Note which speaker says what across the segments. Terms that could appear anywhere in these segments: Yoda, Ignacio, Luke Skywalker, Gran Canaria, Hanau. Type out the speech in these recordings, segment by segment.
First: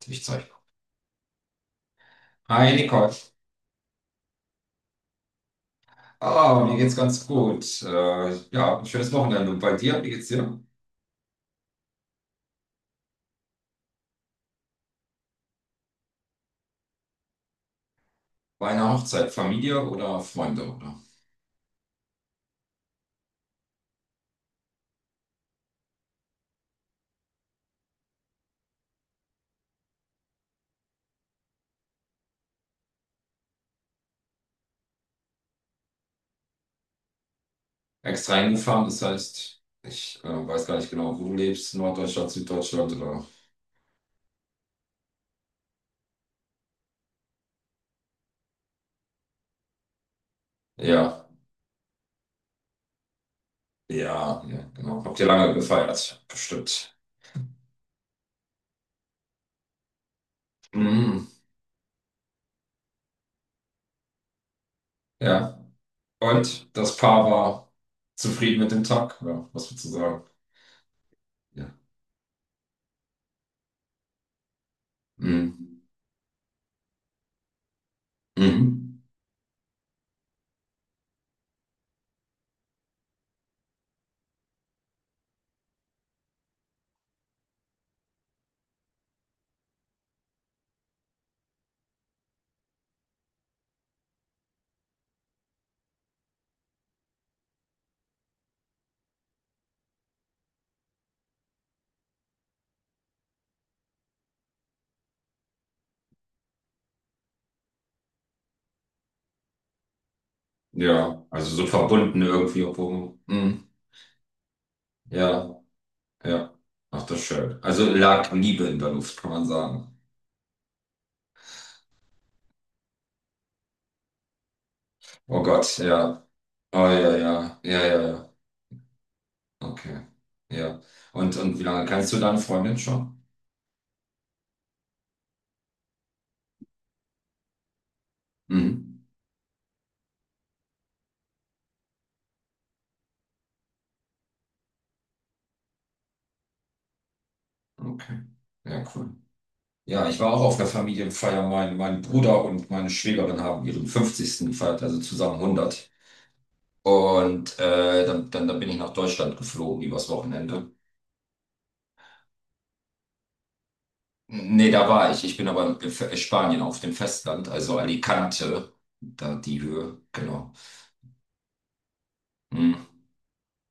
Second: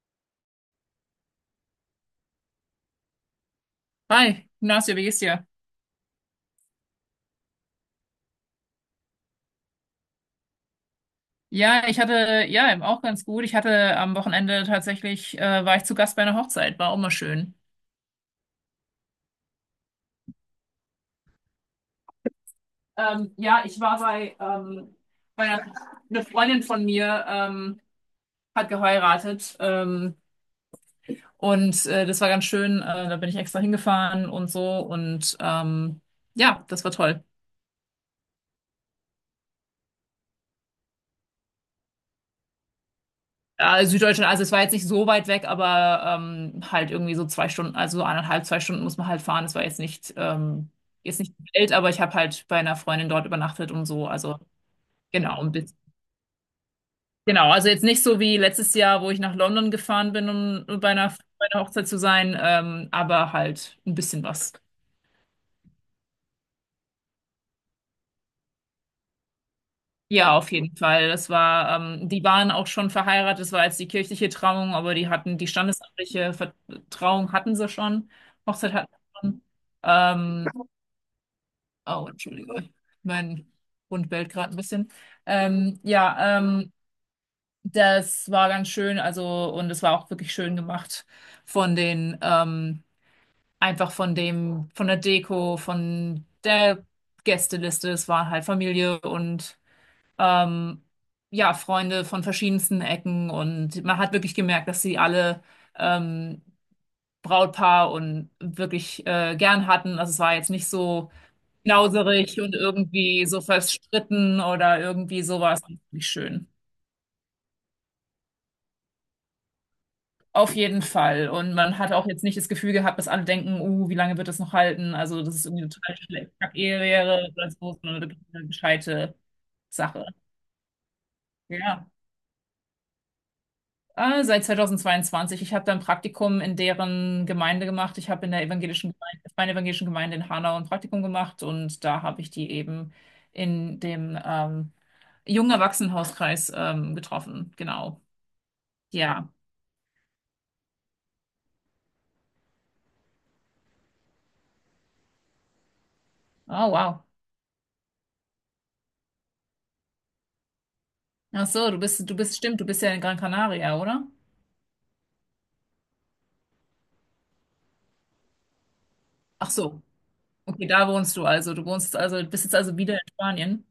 Speaker 1: Tischzeug. Hi Nicole.
Speaker 2: Hi, Ignacio, wie geht's dir?
Speaker 1: Ah, mir geht's ganz gut. Ja, ein schönes Wochenende. Und bei dir, wie geht's dir?
Speaker 2: Ja, ich hatte, ja, eben auch ganz gut. Ich hatte am Wochenende tatsächlich, war ich zu Gast bei einer Hochzeit, war auch mal schön.
Speaker 1: Bei einer Hochzeit, Familie oder Freunde, oder?
Speaker 2: Ja, ich war bei, bei einer, eine Freundin von mir, hat geheiratet, und das war ganz schön. Da bin ich extra hingefahren und so und ja, das war toll.
Speaker 1: Extra hingefahren, das heißt, ich weiß gar nicht genau, wo du lebst, Norddeutschland, Süddeutschland oder.
Speaker 2: Ja, Süddeutschland, also es war jetzt nicht so weit weg, aber halt irgendwie so 2 Stunden, also so eineinhalb, 2 Stunden muss man halt fahren. Es war jetzt
Speaker 1: Ja,
Speaker 2: nicht die Welt, aber ich habe halt bei einer Freundin dort übernachtet und so. Also
Speaker 1: ja, ja, genau. Habt ihr
Speaker 2: genau, ein
Speaker 1: lange
Speaker 2: bisschen.
Speaker 1: gefeiert? Bestimmt.
Speaker 2: Genau, also jetzt nicht so wie letztes Jahr, wo ich nach London gefahren bin, um bei einer,
Speaker 1: Mhm,
Speaker 2: bei einer Hochzeit zu sein, aber halt ein bisschen was.
Speaker 1: ja. Und das Paar war zufrieden mit dem Tag, ja, was würdest du sagen?
Speaker 2: Ja, auf jeden Fall. Das
Speaker 1: Ja.
Speaker 2: war, die waren auch schon verheiratet. Das war jetzt die kirchliche Trauung, aber die hatten die
Speaker 1: Mhm.
Speaker 2: standesamtliche Trauung hatten sie schon. Hochzeit
Speaker 1: Mhm.
Speaker 2: hatten sie schon. Ähm, oh, Entschuldigung, mein Hund bellt gerade ein bisschen. Ähm, ja, ähm, das war ganz schön. Also und es war auch wirklich schön gemacht von den einfach von dem von der Deko, von der Gästeliste. Es war halt Familie und ähm, ja, Freunde von verschiedensten Ecken und man hat wirklich gemerkt, dass sie alle ähm, Brautpaar und wirklich gern hatten. Also es war jetzt nicht so
Speaker 1: Ja, also so verbunden
Speaker 2: knauserig und
Speaker 1: irgendwie, obwohl.
Speaker 2: irgendwie so
Speaker 1: Mhm.
Speaker 2: verstritten oder irgendwie
Speaker 1: Ja.
Speaker 2: sowas. Nicht schön.
Speaker 1: Ja, ach, das ist schön. Also lag Liebe in der Luft, kann man sagen.
Speaker 2: Auf jeden Fall. Und man hat auch jetzt nicht das Gefühl gehabt, dass alle denken, wie lange wird das noch halten? Also, das
Speaker 1: Oh
Speaker 2: ist irgendwie eine
Speaker 1: Gott,
Speaker 2: total
Speaker 1: ja.
Speaker 2: schlecht
Speaker 1: Oh
Speaker 2: Ehe
Speaker 1: ja,
Speaker 2: wäre oder
Speaker 1: ja,
Speaker 2: so,
Speaker 1: ja,
Speaker 2: sondern
Speaker 1: ja,
Speaker 2: wirklich
Speaker 1: ja.
Speaker 2: eine gescheite
Speaker 1: Okay.
Speaker 2: Sache.
Speaker 1: Ja. Und wie lange
Speaker 2: Ja.
Speaker 1: kennst du deine Freundin schon?
Speaker 2: Seit 2022. Ich habe da ein Praktikum in deren Gemeinde gemacht. Ich habe in der evangelischen
Speaker 1: Mhm.
Speaker 2: Gemeinde, meiner evangelischen Gemeinde in Hanau ein Praktikum gemacht und da habe ich die eben in dem jungen Erwachsenenhauskreis getroffen. Genau.
Speaker 1: Okay. Ja, cool.
Speaker 2: Ja.
Speaker 1: Ja, ich war auch auf der Familienfeier. Mein Bruder und meine Schwägerin haben ihren fünfzigsten gefeiert, also zusammen hundert.
Speaker 2: Oh, wow.
Speaker 1: Und dann bin ich nach Deutschland geflogen übers Wochenende.
Speaker 2: Ach so, stimmt, du bist ja in Gran Canaria, oder?
Speaker 1: Nee, da war ich. Ich bin aber in Spanien auf dem Festland, also Alicante, da
Speaker 2: Ach
Speaker 1: die
Speaker 2: so.
Speaker 1: Höhe, genau.
Speaker 2: Okay, da wohnst du also. Du wohnst also, bist jetzt
Speaker 1: Hm.
Speaker 2: also wieder in Spanien.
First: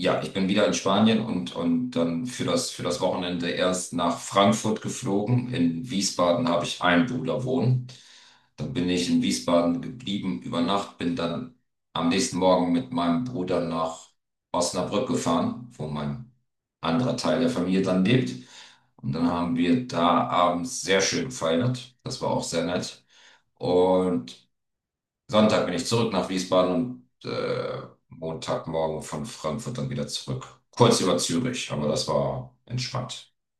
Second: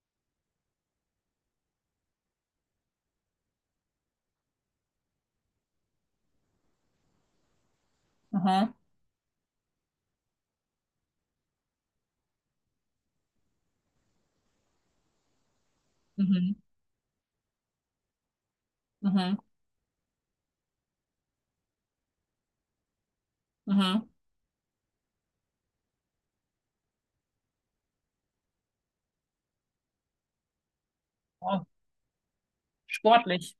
Speaker 1: Ja, ich bin wieder in Spanien und dann für das Wochenende erst nach Frankfurt geflogen. In Wiesbaden habe ich einen Bruder wohnen. Dann
Speaker 2: Aha.
Speaker 1: bin ich in Wiesbaden geblieben über Nacht, bin dann am nächsten Morgen mit meinem Bruder nach Osnabrück gefahren, wo mein
Speaker 2: Mhm.
Speaker 1: anderer Teil der Familie dann lebt. Und dann
Speaker 2: Mhm.
Speaker 1: haben wir da abends sehr schön gefeiert. Das war auch sehr nett.
Speaker 2: Mhm.
Speaker 1: Und Sonntag bin ich zurück nach Wiesbaden und Montagmorgen von Frankfurt dann wieder zurück. Kurz über
Speaker 2: Oh,
Speaker 1: Zürich, aber das war entspannt.
Speaker 2: sportlich.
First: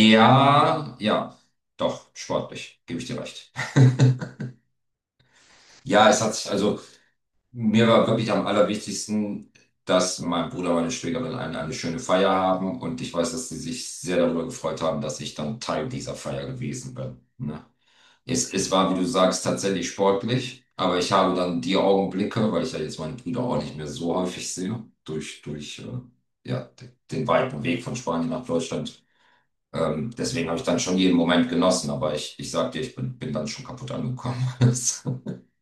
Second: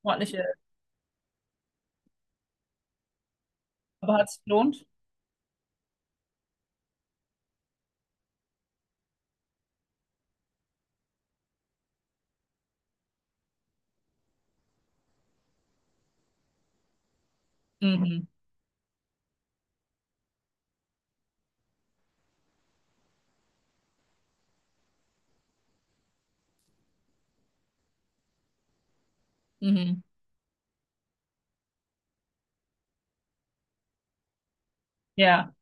Speaker 2: Sportliche,
Speaker 1: ja, doch, sportlich, gebe ich dir recht.
Speaker 2: aber hat es gelohnt?
Speaker 1: Ja, es hat sich, also mir war wirklich am allerwichtigsten, dass mein Bruder und meine Schwägerin eine schöne Feier haben und ich weiß, dass sie sich sehr darüber gefreut haben, dass ich dann Teil dieser Feier gewesen bin. Ne?
Speaker 2: Mhm.
Speaker 1: Es war, wie du sagst, tatsächlich sportlich, aber ich habe dann die Augenblicke, weil ich ja jetzt meine Brüder auch nicht mehr so häufig sehe, durch den weiten Weg von Spanien nach Deutschland.
Speaker 2: Mhm.
Speaker 1: Deswegen habe ich dann schon jeden Moment genossen, aber ich sag dir, ich bin dann schon kaputt angekommen.
Speaker 2: Ja.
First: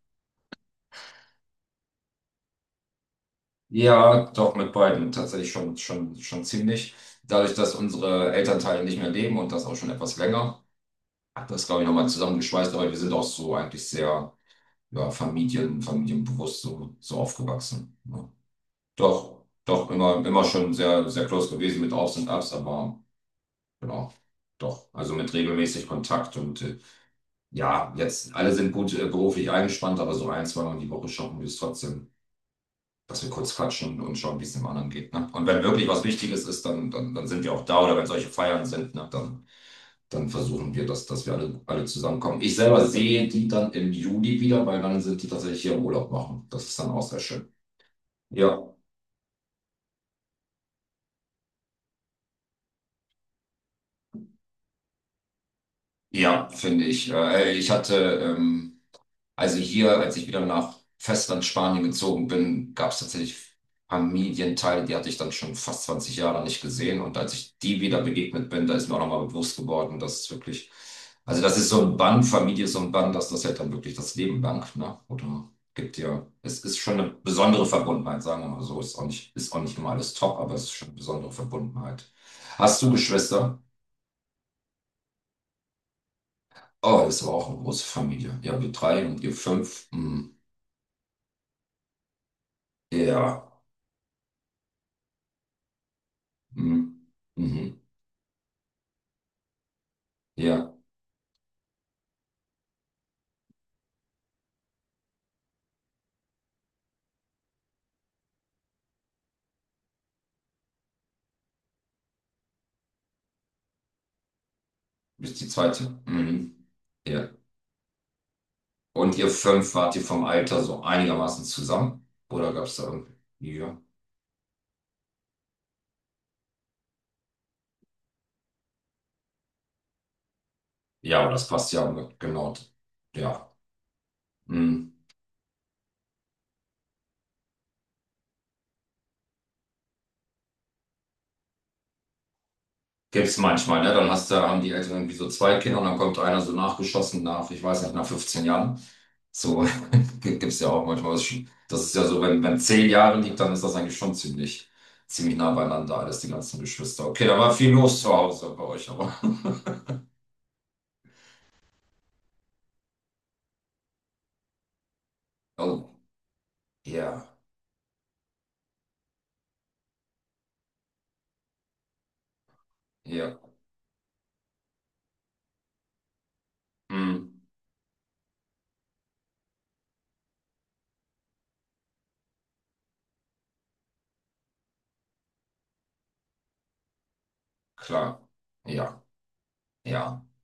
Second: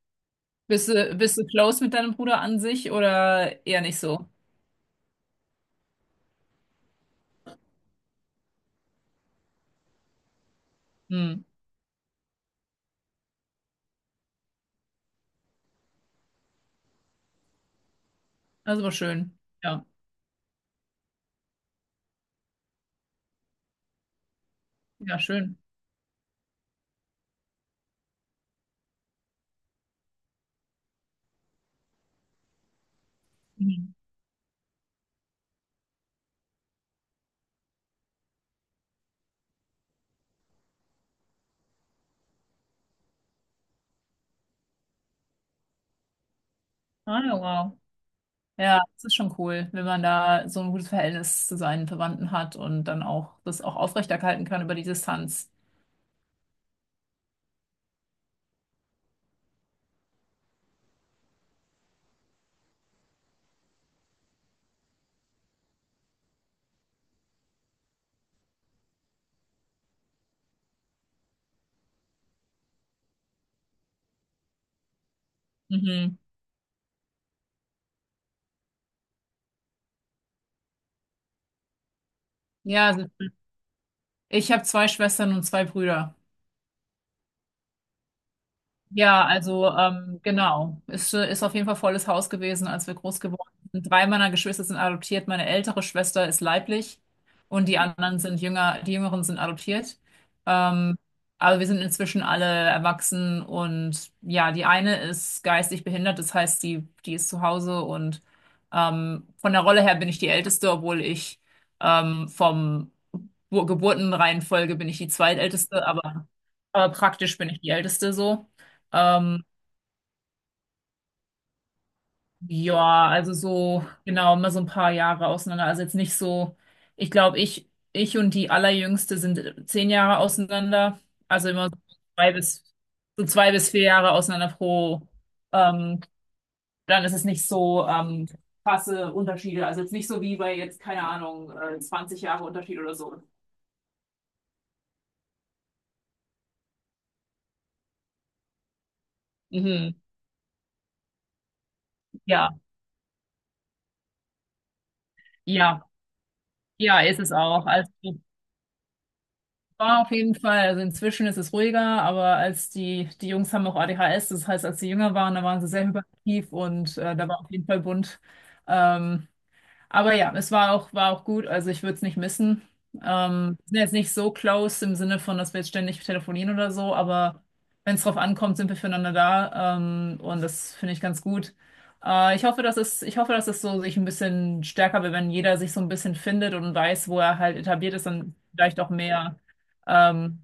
Speaker 2: Bist du close mit deinem Bruder an sich oder eher nicht so?
Speaker 1: Ja, doch mit beiden tatsächlich schon, schon, schon ziemlich. Dadurch, dass unsere Elternteile nicht mehr leben und das auch schon etwas länger,
Speaker 2: Hm.
Speaker 1: hat das, glaube ich, nochmal zusammengeschweißt, aber wir sind auch so eigentlich sehr. Ja, Familien, familienbewusst so, so aufgewachsen. Ja.
Speaker 2: Also war schön.
Speaker 1: Doch,
Speaker 2: Ja.
Speaker 1: doch, immer, immer schon sehr, sehr close gewesen mit Aufs und Abs, aber genau, doch. Also
Speaker 2: Ja,
Speaker 1: mit
Speaker 2: schön.
Speaker 1: regelmäßig Kontakt und ja, jetzt alle sind gut beruflich eingespannt, aber so ein, zweimal die Woche schaffen wir es trotzdem, dass wir kurz
Speaker 2: Mhm.
Speaker 1: quatschen und schauen, wie es dem anderen geht. Ne? Und wenn wirklich was Wichtiges ist, dann sind wir auch da oder wenn solche Feiern sind, ne, dann, dann versuchen wir, dass wir alle, alle zusammenkommen. Ich selber sehe die dann im Juli wieder, weil dann sind die tatsächlich hier im Urlaub machen. Das ist dann auch sehr
Speaker 2: Ah, ja,
Speaker 1: schön.
Speaker 2: wow.
Speaker 1: Ja,
Speaker 2: Ja, das ist schon cool, wenn man da so ein gutes Verhältnis zu seinen Verwandten hat und dann auch das auch aufrechterhalten kann über die Distanz.
Speaker 1: ja, finde ich. Hey, ähm, also hier, als ich wieder nach Festland Spanien gezogen bin, gab es tatsächlich Familienteile, die hatte ich dann schon fast 20 Jahre nicht gesehen. Und als ich die wieder begegnet bin, da ist mir auch nochmal bewusst geworden, dass es wirklich, also das ist so ein Band, Familie ist so ein Band, dass das halt dann wirklich das Leben lang, ne? Oder gibt
Speaker 2: Mhm.
Speaker 1: ja, es ist schon eine besondere Verbundenheit, sagen wir mal so. Ist auch nicht immer alles top, aber es ist schon eine besondere Verbundenheit. Hast
Speaker 2: Ja,
Speaker 1: du
Speaker 2: also
Speaker 1: Geschwister?
Speaker 2: ich habe zwei Schwestern und zwei Brüder.
Speaker 1: Oh, es war auch eine große Familie. Ja, wir drei und
Speaker 2: Ja,
Speaker 1: ihr
Speaker 2: also
Speaker 1: fünf. Mhm.
Speaker 2: genau. Ist auf jeden Fall volles Haus gewesen, als wir groß geworden
Speaker 1: Ja.
Speaker 2: sind. Drei meiner Geschwister sind adoptiert. Meine ältere Schwester ist
Speaker 1: Mhm.
Speaker 2: leiblich und die
Speaker 1: Mhm.
Speaker 2: anderen sind jünger, die Jüngeren sind adoptiert.
Speaker 1: Ja.
Speaker 2: Ähm, aber wir sind inzwischen alle erwachsen und ja, die eine ist geistig behindert, das heißt, die ist zu Hause und von der Rolle her bin ich die Älteste, obwohl ich vom Geburtenreihenfolge bin ich die
Speaker 1: Du bist die
Speaker 2: Zweitälteste,
Speaker 1: zweite. Mhm.
Speaker 2: aber
Speaker 1: Ja.
Speaker 2: praktisch bin ich die Älteste so.
Speaker 1: Und ihr
Speaker 2: Ähm,
Speaker 1: fünf wart ihr vom Alter so einigermaßen zusammen? Oder gab es da irgendwie?
Speaker 2: ja, also
Speaker 1: Ja.
Speaker 2: so, genau, immer so ein paar Jahre auseinander. Also jetzt nicht so, ich glaube, ich und die Allerjüngste sind 10 Jahre auseinander.
Speaker 1: Ja, aber das
Speaker 2: Also immer
Speaker 1: passt ja
Speaker 2: zwei
Speaker 1: genau.
Speaker 2: bis, so zwei
Speaker 1: Ja.
Speaker 2: bis vier Jahre auseinander
Speaker 1: Mhm.
Speaker 2: pro. Ähm, dann ist es nicht so krasse Unterschiede. Also jetzt nicht so wie bei jetzt, keine Ahnung, 20 Jahre Unterschied oder so.
Speaker 1: Gibt's manchmal, ne? Dann hast du, haben die Eltern irgendwie so zwei Kinder und dann kommt einer so nachgeschossen nach, ich weiß nicht, nach 15 Jahren. So
Speaker 2: Mhm.
Speaker 1: gibt es ja auch manchmal. Das ist schon- das ist ja so, wenn,
Speaker 2: Ja,
Speaker 1: wenn zehn Jahre liegt, dann ist das eigentlich schon ziemlich, ziemlich nah
Speaker 2: ja,
Speaker 1: beieinander, alles die ganzen
Speaker 2: ja,
Speaker 1: Geschwister.
Speaker 2: ist
Speaker 1: Okay,
Speaker 2: es
Speaker 1: da war
Speaker 2: auch.
Speaker 1: viel
Speaker 2: Also
Speaker 1: los zu Hause bei euch, aber.
Speaker 2: ja, auf jeden Fall. Also inzwischen ist es ruhiger, aber als die Jungs haben auch ADHS, das heißt, als sie jünger waren, da waren sie sehr
Speaker 1: Oh,
Speaker 2: hyperaktiv und da
Speaker 1: ja,
Speaker 2: war auf jeden Fall bunt. Ähm, aber ja, war auch gut. Also ich würde es nicht missen.
Speaker 1: ja,
Speaker 2: Wir sind jetzt nicht so close im Sinne von, dass wir jetzt ständig telefonieren oder so,
Speaker 1: mm,
Speaker 2: aber wenn es drauf ankommt, sind wir füreinander da. Und das finde ich ganz gut. Ich hoffe, dass es so sich ein bisschen stärker wird, wenn jeder sich so ein bisschen findet und weiß, wo er halt etabliert ist,
Speaker 1: klar,
Speaker 2: dann vielleicht auch
Speaker 1: ja,
Speaker 2: mehr
Speaker 1: ja,
Speaker 2: ähm,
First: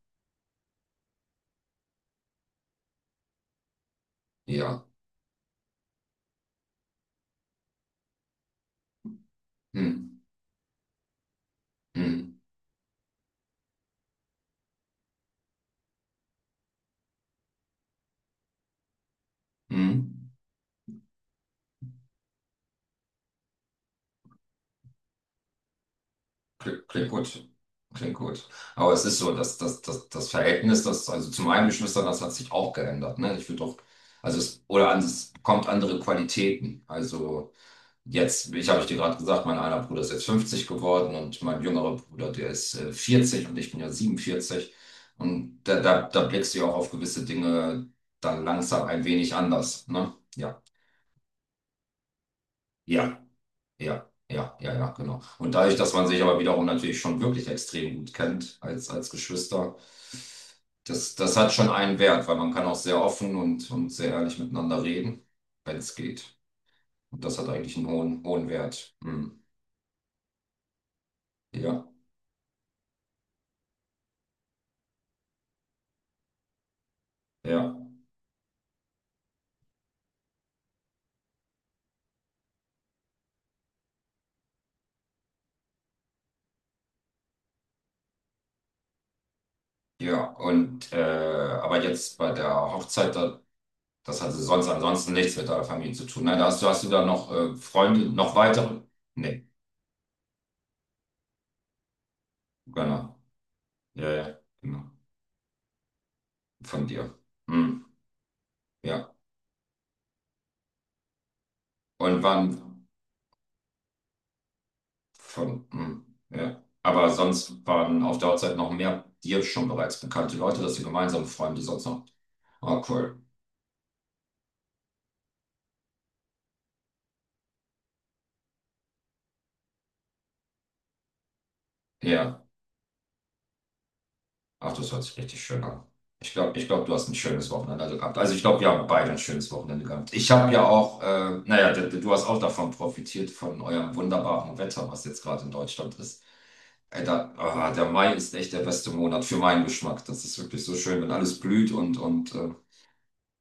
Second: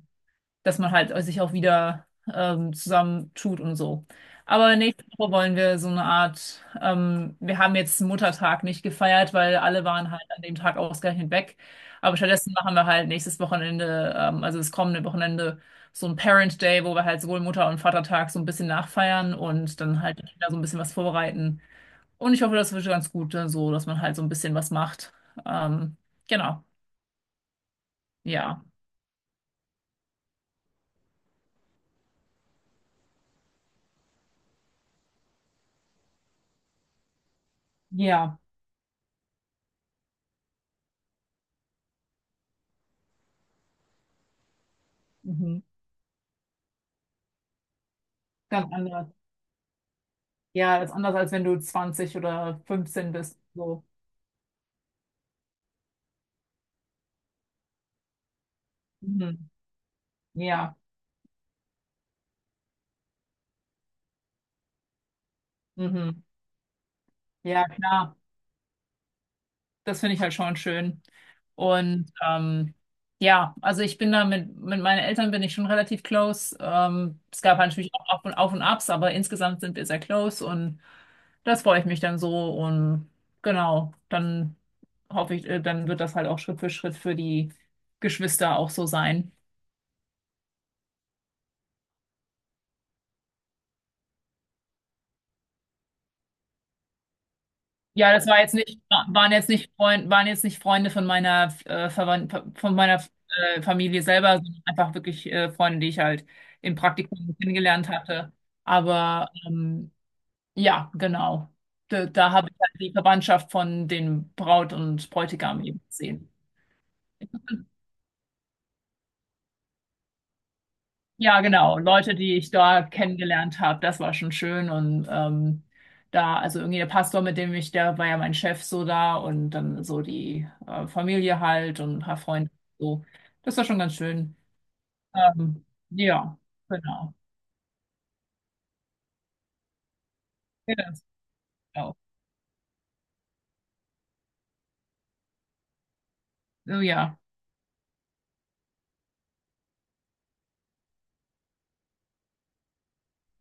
Speaker 2: dass man halt sich auch wieder zusammentut und so. Aber
Speaker 1: ja,
Speaker 2: nächste Woche wollen wir so eine Art, wir haben jetzt Muttertag nicht gefeiert, weil alle waren
Speaker 1: mm,
Speaker 2: halt an dem Tag ausgerechnet weg. Aber
Speaker 1: mm,
Speaker 2: stattdessen machen wir halt nächstes Wochenende, also das kommende Wochenende, so ein Parent Day, wo wir halt sowohl Mutter- und Vatertag so ein bisschen nachfeiern und dann halt
Speaker 1: mm.
Speaker 2: wieder so ein bisschen was vorbereiten. Und ich hoffe, das wird ganz gut, so, dass man halt so ein bisschen was macht. Ähm, genau.
Speaker 1: Klingt, klingt gut. Klingt gut.
Speaker 2: Ja.
Speaker 1: Aber es ist so, dass das, das Verhältnis, das, also zu meinen Geschwistern, das hat sich auch geändert. Ne? Ich würde doch, also es, oder an, es kommt andere Qualitäten. Also
Speaker 2: Ja.
Speaker 1: jetzt, ich habe ich dir gerade gesagt, mein einer Bruder ist jetzt 50 geworden und mein jüngerer Bruder, der ist 40 und ich bin ja 47. Und
Speaker 2: Mhm.
Speaker 1: da blickst du ja auch auf gewisse Dinge dann
Speaker 2: Ganz
Speaker 1: langsam ein
Speaker 2: anders.
Speaker 1: wenig anders. Ne? Ja.
Speaker 2: Ja, das ist anders, als wenn du 20 oder 15
Speaker 1: Ja.
Speaker 2: bist. So.
Speaker 1: Ja, ja, ja, ja, genau. Und dadurch, dass man sich aber wiederum natürlich schon wirklich extrem gut kennt als, als
Speaker 2: Mhm.
Speaker 1: Geschwister,
Speaker 2: Ja,
Speaker 1: das hat schon einen Wert, weil man kann auch sehr offen und sehr ehrlich miteinander reden, wenn es
Speaker 2: mhm.
Speaker 1: geht. Und das hat
Speaker 2: Ja,
Speaker 1: eigentlich einen
Speaker 2: klar.
Speaker 1: hohen, hohen Wert. Hm.
Speaker 2: Das finde ich halt schon schön.
Speaker 1: Ja,
Speaker 2: Und ja, also ich bin da mit meinen Eltern bin ich schon relativ close. Es gab halt
Speaker 1: ja,
Speaker 2: natürlich auch Auf und Abs, aber insgesamt sind wir sehr close und das freue ich mich dann so. Und genau, dann hoffe ich, dann wird das halt auch Schritt für die Geschwister auch so sein.
Speaker 1: ja. Aber jetzt bei der Hochzeit, da, das hatte sonst ansonsten nichts mit deiner Familie zu tun. Nein, da hast du, hast du da noch Freunde,
Speaker 2: Ja, das
Speaker 1: noch
Speaker 2: war jetzt
Speaker 1: weitere?
Speaker 2: nicht,
Speaker 1: Nee,
Speaker 2: waren jetzt nicht Freunde von meiner von meiner
Speaker 1: genau.
Speaker 2: Familie
Speaker 1: Ja,
Speaker 2: selber,
Speaker 1: ja,
Speaker 2: sondern
Speaker 1: genau.
Speaker 2: einfach wirklich Freunde, die ich halt im
Speaker 1: Von dir.
Speaker 2: Praktikum
Speaker 1: Hm.
Speaker 2: kennengelernt hatte.
Speaker 1: Ja.
Speaker 2: Aber ja, genau.
Speaker 1: Und
Speaker 2: Da habe ich halt
Speaker 1: waren
Speaker 2: die Verwandtschaft von den Braut und Bräutigam
Speaker 1: von,
Speaker 2: eben
Speaker 1: hm,
Speaker 2: gesehen.
Speaker 1: ja. Aber sonst waren auf der Hochzeit noch mehr dir schon bereits bekannte Leute, dass sie gemeinsame
Speaker 2: Ja,
Speaker 1: Freunde
Speaker 2: genau.
Speaker 1: sonst noch.
Speaker 2: Leute, die ich
Speaker 1: Oh,
Speaker 2: da
Speaker 1: cool.
Speaker 2: kennengelernt habe, das war schon schön. Und also irgendwie der Pastor, der war ja mein Chef so da und dann so die Familie halt und ein paar
Speaker 1: Ja.
Speaker 2: Freunde. So. Das war schon ganz schön.
Speaker 1: Ach, das hört sich richtig schön
Speaker 2: Ähm,
Speaker 1: an. Ich
Speaker 2: ja,
Speaker 1: glaube, ich glaub, du hast
Speaker 2: genau.
Speaker 1: ein schönes Wochenende gehabt. Also ich glaube, wir haben beide ein schönes Wochenende gehabt. Ich habe ja
Speaker 2: Ja,
Speaker 1: auch,
Speaker 2: das-
Speaker 1: naja, du,
Speaker 2: genau.
Speaker 1: du hast auch davon profitiert, von eurem wunderbaren Wetter, was jetzt gerade in Deutschland ist.
Speaker 2: Oh,
Speaker 1: Ey,
Speaker 2: ja.
Speaker 1: da, ah, der Mai ist echt der beste Monat für meinen Geschmack. Das ist wirklich so schön, wenn alles blüht und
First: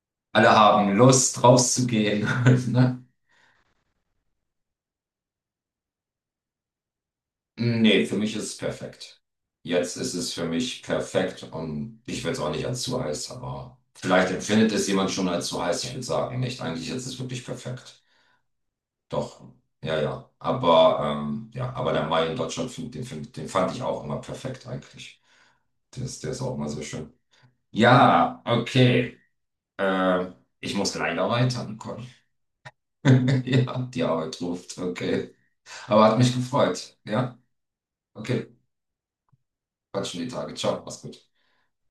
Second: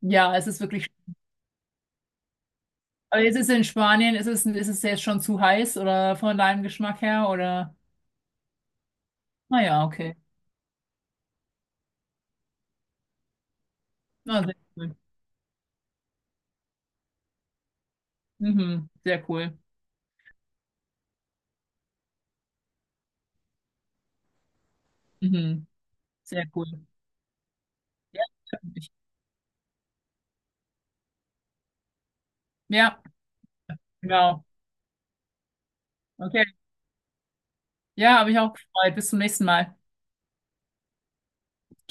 Speaker 2: Ja, es
Speaker 1: alle
Speaker 2: ist wirklich.
Speaker 1: haben Lust, rauszugehen. Ne?
Speaker 2: Aber ist es jetzt schon zu heiß oder von deinem Geschmack her? Oder?
Speaker 1: Nee, für mich ist es perfekt.
Speaker 2: Naja,
Speaker 1: Jetzt ist
Speaker 2: okay.
Speaker 1: es für mich perfekt und ich will es auch nicht als zu heiß, aber vielleicht
Speaker 2: Na, sehr
Speaker 1: empfindet es
Speaker 2: cool.
Speaker 1: jemand schon als zu heiß. Ich würde sagen, nicht. Eigentlich ist es wirklich perfekt.
Speaker 2: Mhm, sehr
Speaker 1: Doch,
Speaker 2: cool.
Speaker 1: ja, ja. Aber der Mai in Deutschland, find- den fand ich auch immer perfekt eigentlich.
Speaker 2: Mhm,
Speaker 1: Der ist
Speaker 2: sehr
Speaker 1: auch immer sehr
Speaker 2: cool.
Speaker 1: schön.
Speaker 2: Ja,
Speaker 1: Ja,
Speaker 2: natürlich.
Speaker 1: okay. Ähm, Ich muss leider weiter, Nicole.
Speaker 2: Ja.
Speaker 1: Ja, die Arbeit
Speaker 2: Genau.
Speaker 1: ruft. Okay. Aber hat mich
Speaker 2: Okay.
Speaker 1: gefreut. Ja.
Speaker 2: Ja, habe ich
Speaker 1: Okay,
Speaker 2: auch gefreut. Bis zum nächsten Mal.
Speaker 1: quatschen die Tage. Ciao, mach's gut.